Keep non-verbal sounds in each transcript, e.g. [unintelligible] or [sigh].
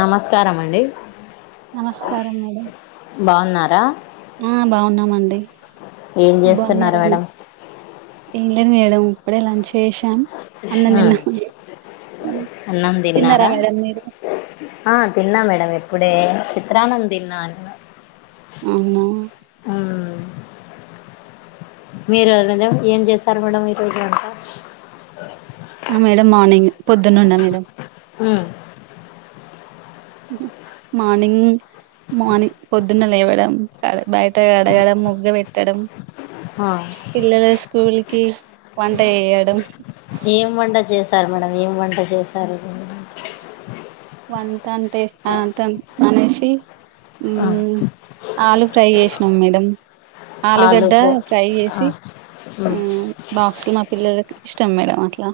నమస్కారము అండి నమస్కారం మేడం బాగున్నారా ఆ బాగున్నామండి ఏం చేస్తున్నారు బాగున్నారండి మేడం ఏం లేదు మేడం ఇప్పుడే లంచ్ చేసాం అన్నం తిన్న ఉమ్ అన్నం తిన్నరా తిన్నారా మేడం మీరు ఆ తిన్నాము మేడం ఇప్పుడే చిత్రాన్నాము తిన్నాను అవునా ఆ మీ రోజు మీరు ఏం చేసరు మేడం ఈ రోజు అంత హా మేడం మార్నింగ్ పొద్దున్న ఉన్నా మేడం ఆ మార్నింగ్ మార్నింగ్ పొద్దున్న లేవడం బయట కాడగడం ముగ్గు పెట్టడం ఆ పిల్లలు స్కూల్కి వంట చేయడం ఏం వంట చేశారు. మేడం ఏం వంట చేసారు. వంటా అంటె అంత అనేసి ఆ ఆలు ఫ్రై చేసినాం మేడం ఆలుగడ్డ ఫ్రై ఆ చేసి ఉమ్ బాక్స్లు మా పిల్లలకి ఇష్టం మేడం అట్లా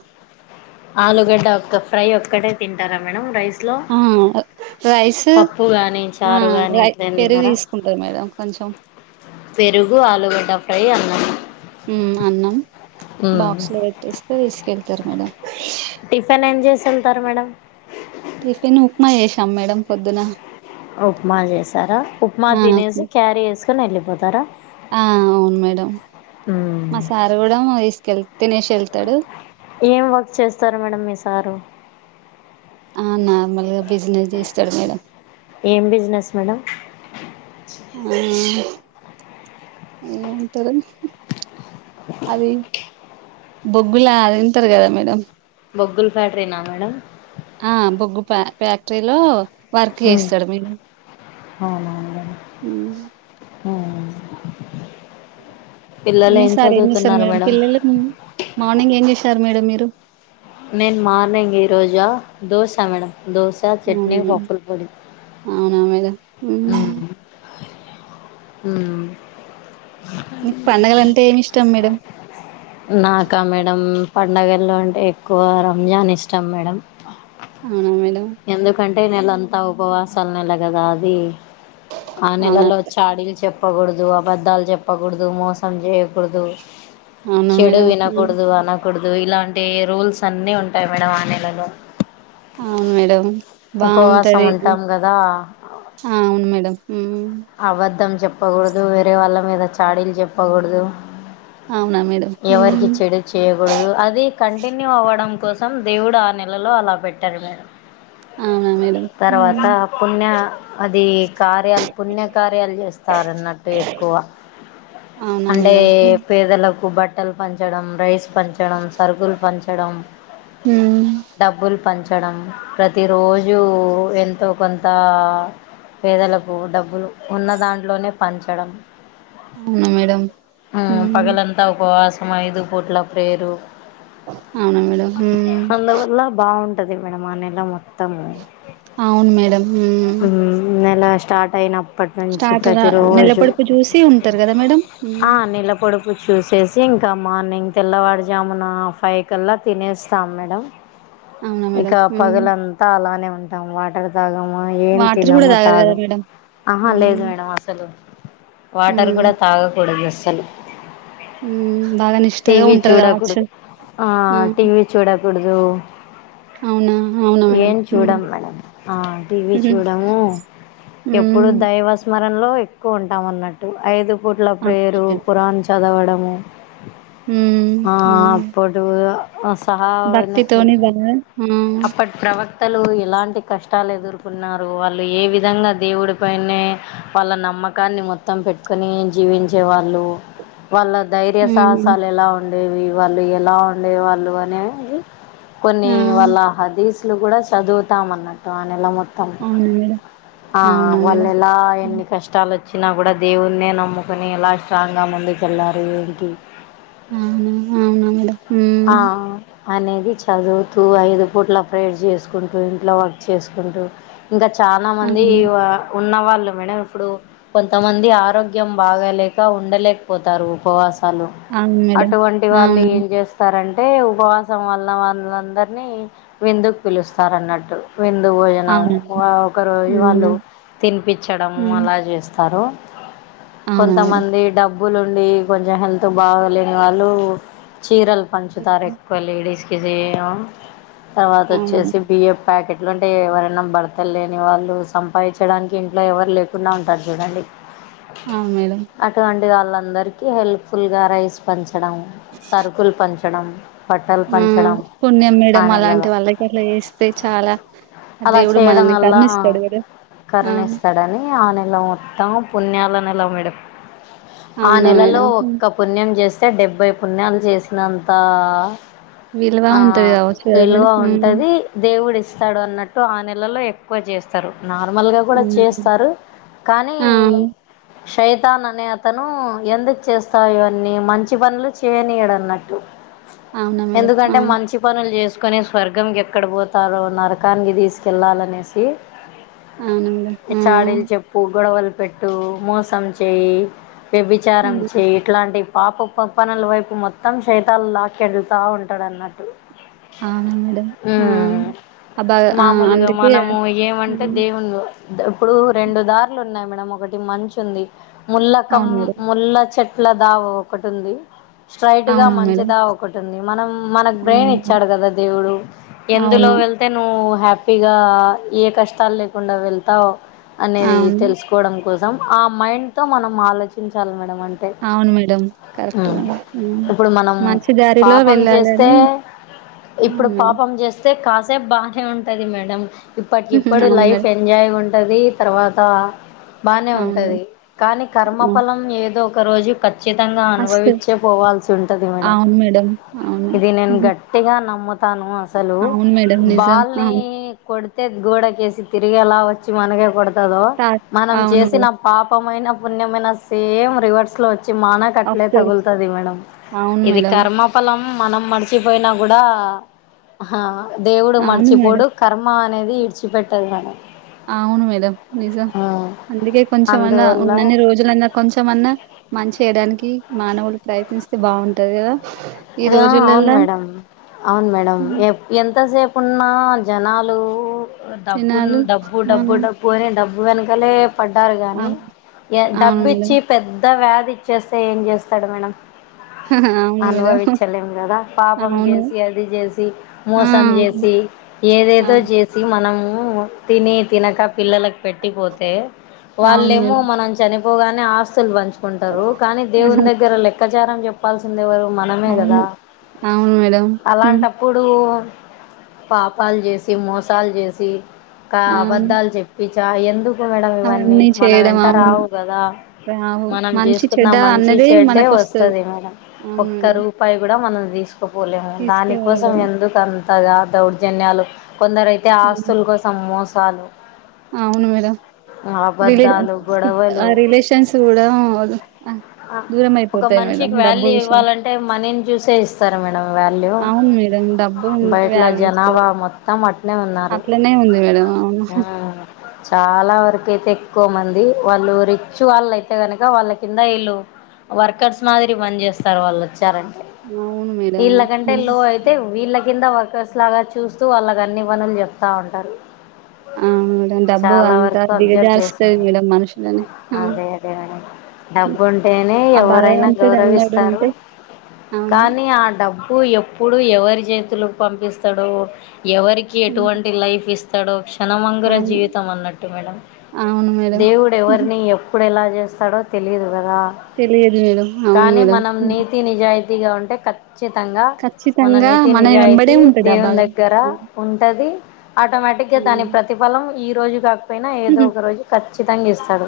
ఆలుగడ్డ ఒక ఫ్రై ఒక్కటే తింటారా మేడం రైస్లో ఆ రైస్ పప్పు గాని ఆ చారు కాని రై ఇట్లా ఏం పెరుగు తిన్నారా తీసుకుంటారు మేడం కొంచెం పెరుగు ఆలుగడ్డ ఫ్రై అన్నము హ్ అన్నం బాక్స్ లో పెట్టిస్తే తీసుకెళ్తారు మేడం టిఫిన్ ఏం చేసి ఉంటారు మేడం టిఫెన్ ఉప్మా చేసాం మేడం పొద్దున ఉప్మా చేశారా ఉప్మా ఆ తినేసి క్యారీ చేసుకోని వెళ్ళిపోతారా ఆ అవును మేడం మ్మ్. మా సారు కూడా తీసుకెల్లి తినేసి వెళ్తాడు ఏం వర్క్ చేస్తారు మేడం మీ సారు ఆ నార్మల్గా బిజినెస్ చేస్తాడు మేడం ఏం బిజినెస్ మేడం ఆ ఏం ఉంటాది అ... అది బొగ్గులా ఉంటది కదా మేడము బొగ్గుల ఫ్యాక్టరీనా మేడం ఆ బొగ్గు ఫ ఫ్యాక్టరీలో వర్క్ చేస్తాడు మీ హ్ ఆ అవును మీ సార్ ఏం చేస్తారు మేడం పిల్లలు మార్నింగ్ ఏం చేశారు మేడం మీరు నేను మార్నింగ్ ఈరోజ దోశ మేడం దోశ చట్నీ అవును పప్పుల మేడం పొడి అవునా మేడం హ్ హ్ మీకు పండగల అంటే ఏమి ఇష్టం మేడం నాకా మేడం పండగల్లో అంటే ఎక్కువ రంజాన్ ఇష్టం మేడం అవునా మేడం ఎందుకంటే నెలంతా ఉపవాసాలు నెల కదా అది ఆ అవునా నెలలో చాడీలు చెప్పకూడదు అబద్ధాలు చెప్పకూడదు మోసం చేయకూడదు అవునా చెడు మేడం వినకూడదు అనకూడదు ఇలాంటి రూల్స్ అన్ని ఉంటాయి మేడం ఆ నెలలో అవును మేడం ఉపవాసం ఉంటాం కదా. ఆ అవును మేడం ఉం అబద్ధం చెప్పకూడదు వేరే వాళ్ళ మీద చాడీలు చెప్పకూడదు అవునా మేడం ఎవరికి చెడు చేయకూడదు అది కంటిన్యూ అవ్వడం కోసం దేవుడు ఆ నెలలో అలా పెట్టారు మేడం అవునా మేడం తర్వాత పుణ్య అది కా పుణ్యకార్యాలు చేస్తారన్నట్టు ఎక్కువ అవునా అంటే మేడం పేదలకు బట్ బట్టలు పంచడం, రైస్ పంచడం, సరుకులు పంచడం, అవునా డబ్బులు పంచ డం ప్రతిరోజు ఎంతో కొంత పేదలకు డబ్బు లు ఉన్న దాంట్లోనే పంచడం అవునా మేడం పగలంతా ఉపవాసం ఐదు పూట్ల ప్రేయర్ అవునా మేడం అందువల్ల బాగుంటది మేడం ఆ నెలా మొ తము అవును మేడం ఉం నెల స్టార్ట్ అయినప్పటి నుంచి స్టార్టర్ ప్రతి రోజు నెలపడుపు చూసి ఉంటారు కదా మేడం ఆ నెల పొడుపూ చూసేసి ఇంకా మార్నింగ్ తెల్లవారుజామున ఫైవ్ కల్లా తినేస్తాం మేడం అవునా ఇక మేడం మ్మ్ పగలంతా త్త అలానే ఉంటాము వాటర్ తాగము ఏం వాటర్ కూడా తినము తాగరు కదా తాగం మేడం ఆహా లేదు మ్మ్ మేడం అసలు వాటర్ మ్మ్ కూడా తాగకూడదు అస్సలు మ్మ్ బాగా నిష్టగా టీవి ఉంటారు కావచ్చు చూడకూడదు, ఆ మ్మ్ టీవి చూడకూడదు అవునా అవునా మేడం ఏం మ్మ్ చూడం మేడం ఆ టీవీ మ్మ్ చూడము ఎప్పుడు మ్మ్ దైవ స్మరణ లో ఎక్కువ ఉంటాం అన్నట్టు ఐదు పూట్ల అవునా ప్రేయరు మేడం ఖురాన్ చదవడము మ్మ్ ఆ అవునా మేడం అప్పుడు సహా భక్తితోని [unintelligible] బాగా ఆ అప్పటి ప్రవక్తలు ఎలాంటి కష్టాలు ఎదుర్కొన్నారు వాళ్ళు ఏ విధంగా దేవుడి పైనే వాళ్ళ నమ్మకాన్ని మొత్తం పెట్టుకొని జీవించేవాళ్ళు వాళ్ళ ధైర్య మ్మ్ సాహసాలు ఎలా ఉండేవి వాళ్ళు ఎలా ఉండేవాళ్ళు అనేవి కొన్ని ఆ వాళ్ళ హదీసులు కూడా చదువుతాం అన్నట్టు ఆ నెల మొత్తం అవునా మేడం ఆ అవునా మేడం వాళ్ళెలా హ్మ్. ఎన్ని కష్ కష్టాలు వచ్చినా కూడా దేవుణే నమ్ముకొని ఎలా స్ట్రాంగ్గా ముందుకెళ్ళారు ఏంటి అవునా అవునా మేడం ఉం ఆ అనేది చదువుతూ ఐదు పూట్ల ప్రేయర్ చేసుకుంటూ ఇంట్లో వర్క్ చేసుకుంటూ ఇంకా చానా మంది అవును ఉన్నవాళ్ళు మేడం ఇప్పుడు కొంతమంది ఆరోగ్యం బాగాలేక ఉండలేకపోతారు ఉపవాసం అలు అవును మేడం అటువంటి వాళ్ళు అవును ఏం చేస్త రంటే ఉపవాసం వల్ల వాళ్ళందరినీ విందుకు పిలుస్తారన్నట్టు విందు భోజనం అవునా మేడం ఒక రోజు అవునా వాళ్ళు తినిపించడము అలా చేస్ స్తారు ఆ అవునా మేడం కొంతమంది డబ్బు లుండి కొంచెం హెల్త్ బాగాలేని వాళ్ళు చీరలు పంచుతారు హ్మ్. ఎ లేడీస్ కి చేం తర్వాత అవునా మేడం? వచ్చేసి బియ ప్యాకెట్లు అంటే ఎవరైనా బర్త్తలు లేని వాళ్ళు సంపాదించడానికి ఇంట్లో ఎవరు లేకుండా ఉంటారు చూడండి ఆ మేడం అటువంటి వాళ్ళందరికీ హెల్ప్ఫుల్గా రైస్ పెంచడం సరుకులు పంచడం బట్టలు ఆ పంచడం పుణ్యం ఆ మేడం నెలలో అలాంటి వాళ్ళకి అట్లా చేస్తే చాలా అ దేవుడు మనల్ని కరూనిస్తాడు గద కరుణ ఇస్తాడని ఆ నెల మొత్తం పుణ్యాల నెల మేడం ఆ అవునా నెలలో మేడం హ్మ్. ఒక్క పుణ్యం చేస్తే డెబ్బై పుణ్యాలు చేసినంత విలువ ఆ ఉంటది కావచ్చు కదా విలువ మేడం హ్మ్. ఉంటది దేవుడు ఇస్తాడు అన్నట్టు ఆ నెలలో ఎ ఎక్కువ చేస్తారు నార్మల్గా కూడా చేస్తారు కానీ అవునా సైతాన్ అనే అతను ఎందుకు చేస్తా ఇవన్నీ మంచి పనులు చేయనీయడు అన్నట్టు మేడం? ఆ ఎందుకంటే మంచి పనులు చేసుకొని స్వర్గంకి ఎక్కడ పోతారో నరకానికి తీసుకెళ్ళాలనేసి అవునా మేడం ఆ అవునా మేడం ఆ చాడీలు చెప్పు గొడవలు పెట్టు మోసం చేయి వ్యభిచారం అవును. చే ఇట్లాంటి పాప పనుల వైపు మొత్తం తల్ లాకెళతా ఉంటాడు అన్నట్టు అవునా మేడం ఆ అ బాగా ఆ మామూలుగా అందుకే మనము ఏమంటే హ్మ్. దేవుడు ఇప్పుడు రెండు దార్లు ఉన్నాయి మేడం ఒకటి మంచు ఉంది ముల్ల కం అవును మేడం ముల్ల చెట్ ఇట్ల దావ ఒకటి ఉంది స్ట్రైట్ గా అవును మంచి మేడం మంచిదా ఒకటి ఉంది మనం మనకు బ్రెయిన్ హ్మ్. ఇచ్చాడు కదా దేవుడు ఎందులో అవును వెళ్ అతే నువ్వు హ్యాపీగా ఏ కష్టాలు లేకుండా వెళ్తావు అనేది అవును తెలుసుకోవడం కోసం ఆ మైండ్ తో మనం ఆలోచించాలి మేడం అంటే అవును మేడం కరెక్ట్ ఉమ్ మే ఇప్పుడు మనం మంచి చ్చ దారిలో పాపం చేస్తే వెళ్ళాలని ఇప్పుడు అవును మేడం పాపం చేస్తే కాసేపు బానే ఉంటది మేడం ఇప్పటికి హుహు. ఇప్పుడు అవును లైఫ్ మేడం. ఎంజాయ్గా ఉంటది తర్వాత బానే అవును ఉంటది మేడం. కానీ అవును. కర్మఫలం ఏదో ఒక రోజు ఖచ్చితంగా అస్సలు అనుభవించే పోవాల్సి ఉంటుంది మేడం అవును మేడం అవును ఇది నేను హుహు. గట్టిగా నమ్ముతాను అసలు అవును మేడం. నిజం. బాల్ని అవును. కొడితే గోడకేసి తిరిగిలా వచ్చి మనకే కొడతదో తా మనం అవును చేసిన మేడం. పాపమైన పుణ్యమైన సేమ్ రివర్స్ లో వచ్చి మానకే అట్టలే అఫ్కోర్స్. తగులుతది మేడం అవును ఇది మేడం. కర్మఫలం మనం మర్చిపోయినా కూడా ఆ దేవుడు అవును మర్చిపోడు మేడం. కర్మ అనేది విడిచిపెట్టదు మేడం అవును మేడం నిజం ఆ, అందుకే కొంచెం అన్నా అందువల్ల ఉన్నన్ని రోజులన్నా కొంచమన్నా మంచి చేయడానికి మానవులు ప్రయత్నిస్తే బాగుంటది కదా అ అవును మేడం అవును మేడం హ్మ్. ఎ ఎంతసేపు ఉన్నా జనాలు డబ్బు జనాలు డబ్బు ఆ! డబ్బు డబ్బు పోని డబ్బు వెనకలే పడ్డారు కాని అవును. అవును డబ్బు మేడం. ఇచ్చి పెద్ద వ్యాధి ఇచ్చేస్తే ఏం చేస్తాడు మేడం అవును మేడం. అనుభవించలేము కదా పాపం అవును. జేసి అది జేసి ఆ! మోసం అవును. చేసి ఏదైద అవును. చేసి మనము తిని తినక పిల్లలకు పెట్టిపోతే అవును వాళ్ళేమో మేడం మనం చనిపోగానే ఆస్తులు పంచుకుంటరు కానీ దేవుని ఆహా! దగ్గర లెక్కచారం చెప్పాల్స్ కుంది ఎవరు మనమే కదా అవును అవును మేడం హ్మ్ అలాంటప్ అప్పుడు పాపాలు జేసి మోసాలు జేసి కా అవును అబద్ధాలు చెప్ పిచా ఎందుకు మేడం ఇవన్నీ అవన్నీ మన చేయడం వెంట అవును రావు కదా రావు మనం మంచి జేసుకున్న చెడ్డ మంచి అన్నది చెడ్డే మనకొస్తది వస్తది మేడం అవును ఒక్క మేడం రూపాయి కూడా మనం తీసుకపోలేము దానికోసం తీసుకెళ్ళాలి ఎందుకు సంతగా దౌర్జన్యాలు కొందరు అయితే అవును ఆస్తుల కోసం మోసాలు అవును మేడం విలే అబద్ధాలు గొడవలు అ రిలేషన్స్ గుడా ఒక మనిషికి వాల్యూ ఇవ్వాలంటే మనీని జుసే ఇస్తారు మేడం వాల్యూ అవును మేడం డబ్బు ఉంటే బయటల వాల్యూ జనాభా ఇస్తారు మొత్తం అట్నే ఉన్నారు అట్లనే ఉంది మేడం అవును ఉ చాలా వరకు అయితే ఎక్కువ మంది వాళ్ళు రిచ్ వాళ్ళు అయితే కనుక వాళ్ళ కింద ఇళు వర్కర్స్ మాదిరి పని చేస్తారు వాళ్ళు వచ్చారంటే అవును మేడం వీళ్ళ కంటే హ్మ్. లో అయి అయితే వీళ్ళ కింద వర్కర్స్ లాగా చూస్తూ వాళ్ళకి అన్ని పనులు చెప్తా ఉంటారు ఆ డబ్బు చాలా అంత వరకు అబ్జర్వ్ దిగజారుస్తాది చేశాను మేడం మనుషులని ఆ అదే అదే మేడం డబ్బు ఉంటేనే ఎవరైనా భగవంతుడు గౌరవిస్తారు అన్నాడుంటే అవును కానీ ఆ డబ్ అప్పు ఎప్పుడు ఎవరి జేతులకు పంపిస్తడో ఎవరికి ఎటువంటి లైఫ్ ఇస్ అతడు క్షణమంగుర అవును జీవితం అన్నట్టు మేడం అవును మేడం దేవుడు ఎవరిని ఎ ఇప్పుడు ఎలా చేస్తాడో తెలియదు గదా తెలియదు మేడం అవును మేడం తీ నిజాయితీగా ఉంటే కత్ చ్చితంగా మన ఖచ్చితంగా నీతి వెంబడే నిజాయితీ ఉంటాడు ఆ దేవుని బాగా దగ్గర ఉంటది ఆటోమేటిక్గా దాని ప్రతిఫలం ఈ రోజు కాకపోయినా ఏదో ఒక రోజు ఖచ్ చితంగిస్తడు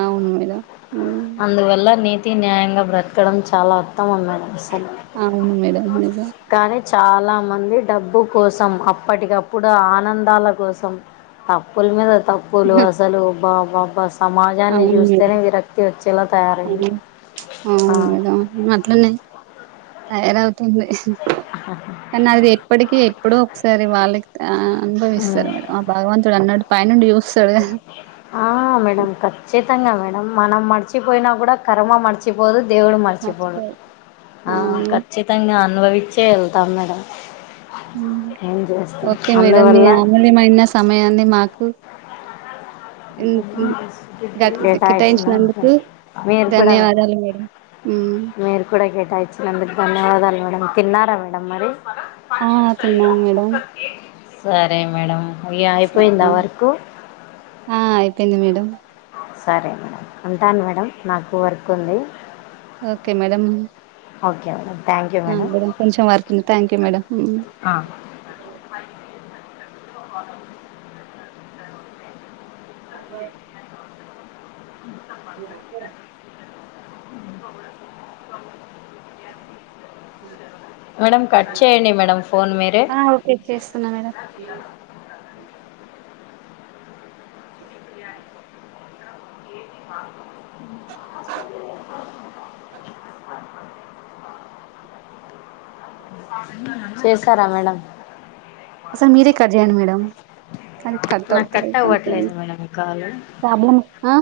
అవును మేడం ఉమ్ అందువల్ల నీతి న్యాయంగా బ్రతకడం చాలా ఉత్తమమం మేడం అసలు అవును మేడం నిజం కానీ చాలా మంది డబ్బు కోసం అప్పటికప్పుడు ఆనందాల కోసం తప్పులు మిద తప్ పులు అసలు బాబాబా సమాజాన్ని అవును మేడం చూస్తేనే విరక్తి వచ్చేలా తయారైంది అవును ఆ అవును మేడం అట్లనే తయారవుతుంది కానీ అది ఎప్పటికి ఎప్పుడు ఒకసారి వాళ్ళకి ఉమ్ అనుభవిస్తారు మేడం ఆ భగవంతుడు అన్నడు పైనుండి చూస్తడుగా ఆ మేడం ఖచ్చితంగా మేడం మనం మర్చిపోయినా కూడా కర్మా మర్చి పోదు దేవుడు మరిచిపోడు మర్చిపోయి ఆ అవును మేడం. ఖచ్చితంగా అనుభవించే వెళ్తాం మేడం ఏం చేస్తాం ఓకే మేడం మీ అందువల్ల అమూల్యమైన సమయాన్ని మాకు కేటాయించినందుకు మీరు కూడా ధన్యవాదాలు మేడం హ్మ్ మీరు కూడా కేటాయించినందుకు ధన్యవాదాలు మేడం తిన్నారా మేడం మరి ఆ తిన్నాం మేడం సరే మేడం ఇ అయిపోయింద సరే వర్కు ఆ అయిపోయింది మేడం సరే మేడం ఉంటాను మేడం నాకు వర్క్ ఉంది ఓకే మేడం ఓకే అండి ఆ మేడం కొంచెం వర్క్ ఉంది థ్యాంక్యూ మేడం అ అ మాట్లాడు మేడం కట్ చేయండి. మేడం ఫోన్ మీరె కట్ చేస్తున్నా మేడం ఆ చేస్తరా మేడం అసలు మీరే కట్ చేయండి. మేడం అది కట్ నాకు అవుతలేదు కొంచెం అవ్వట్లేదు మేడం కాలు ప్రాబ్లమ్ అ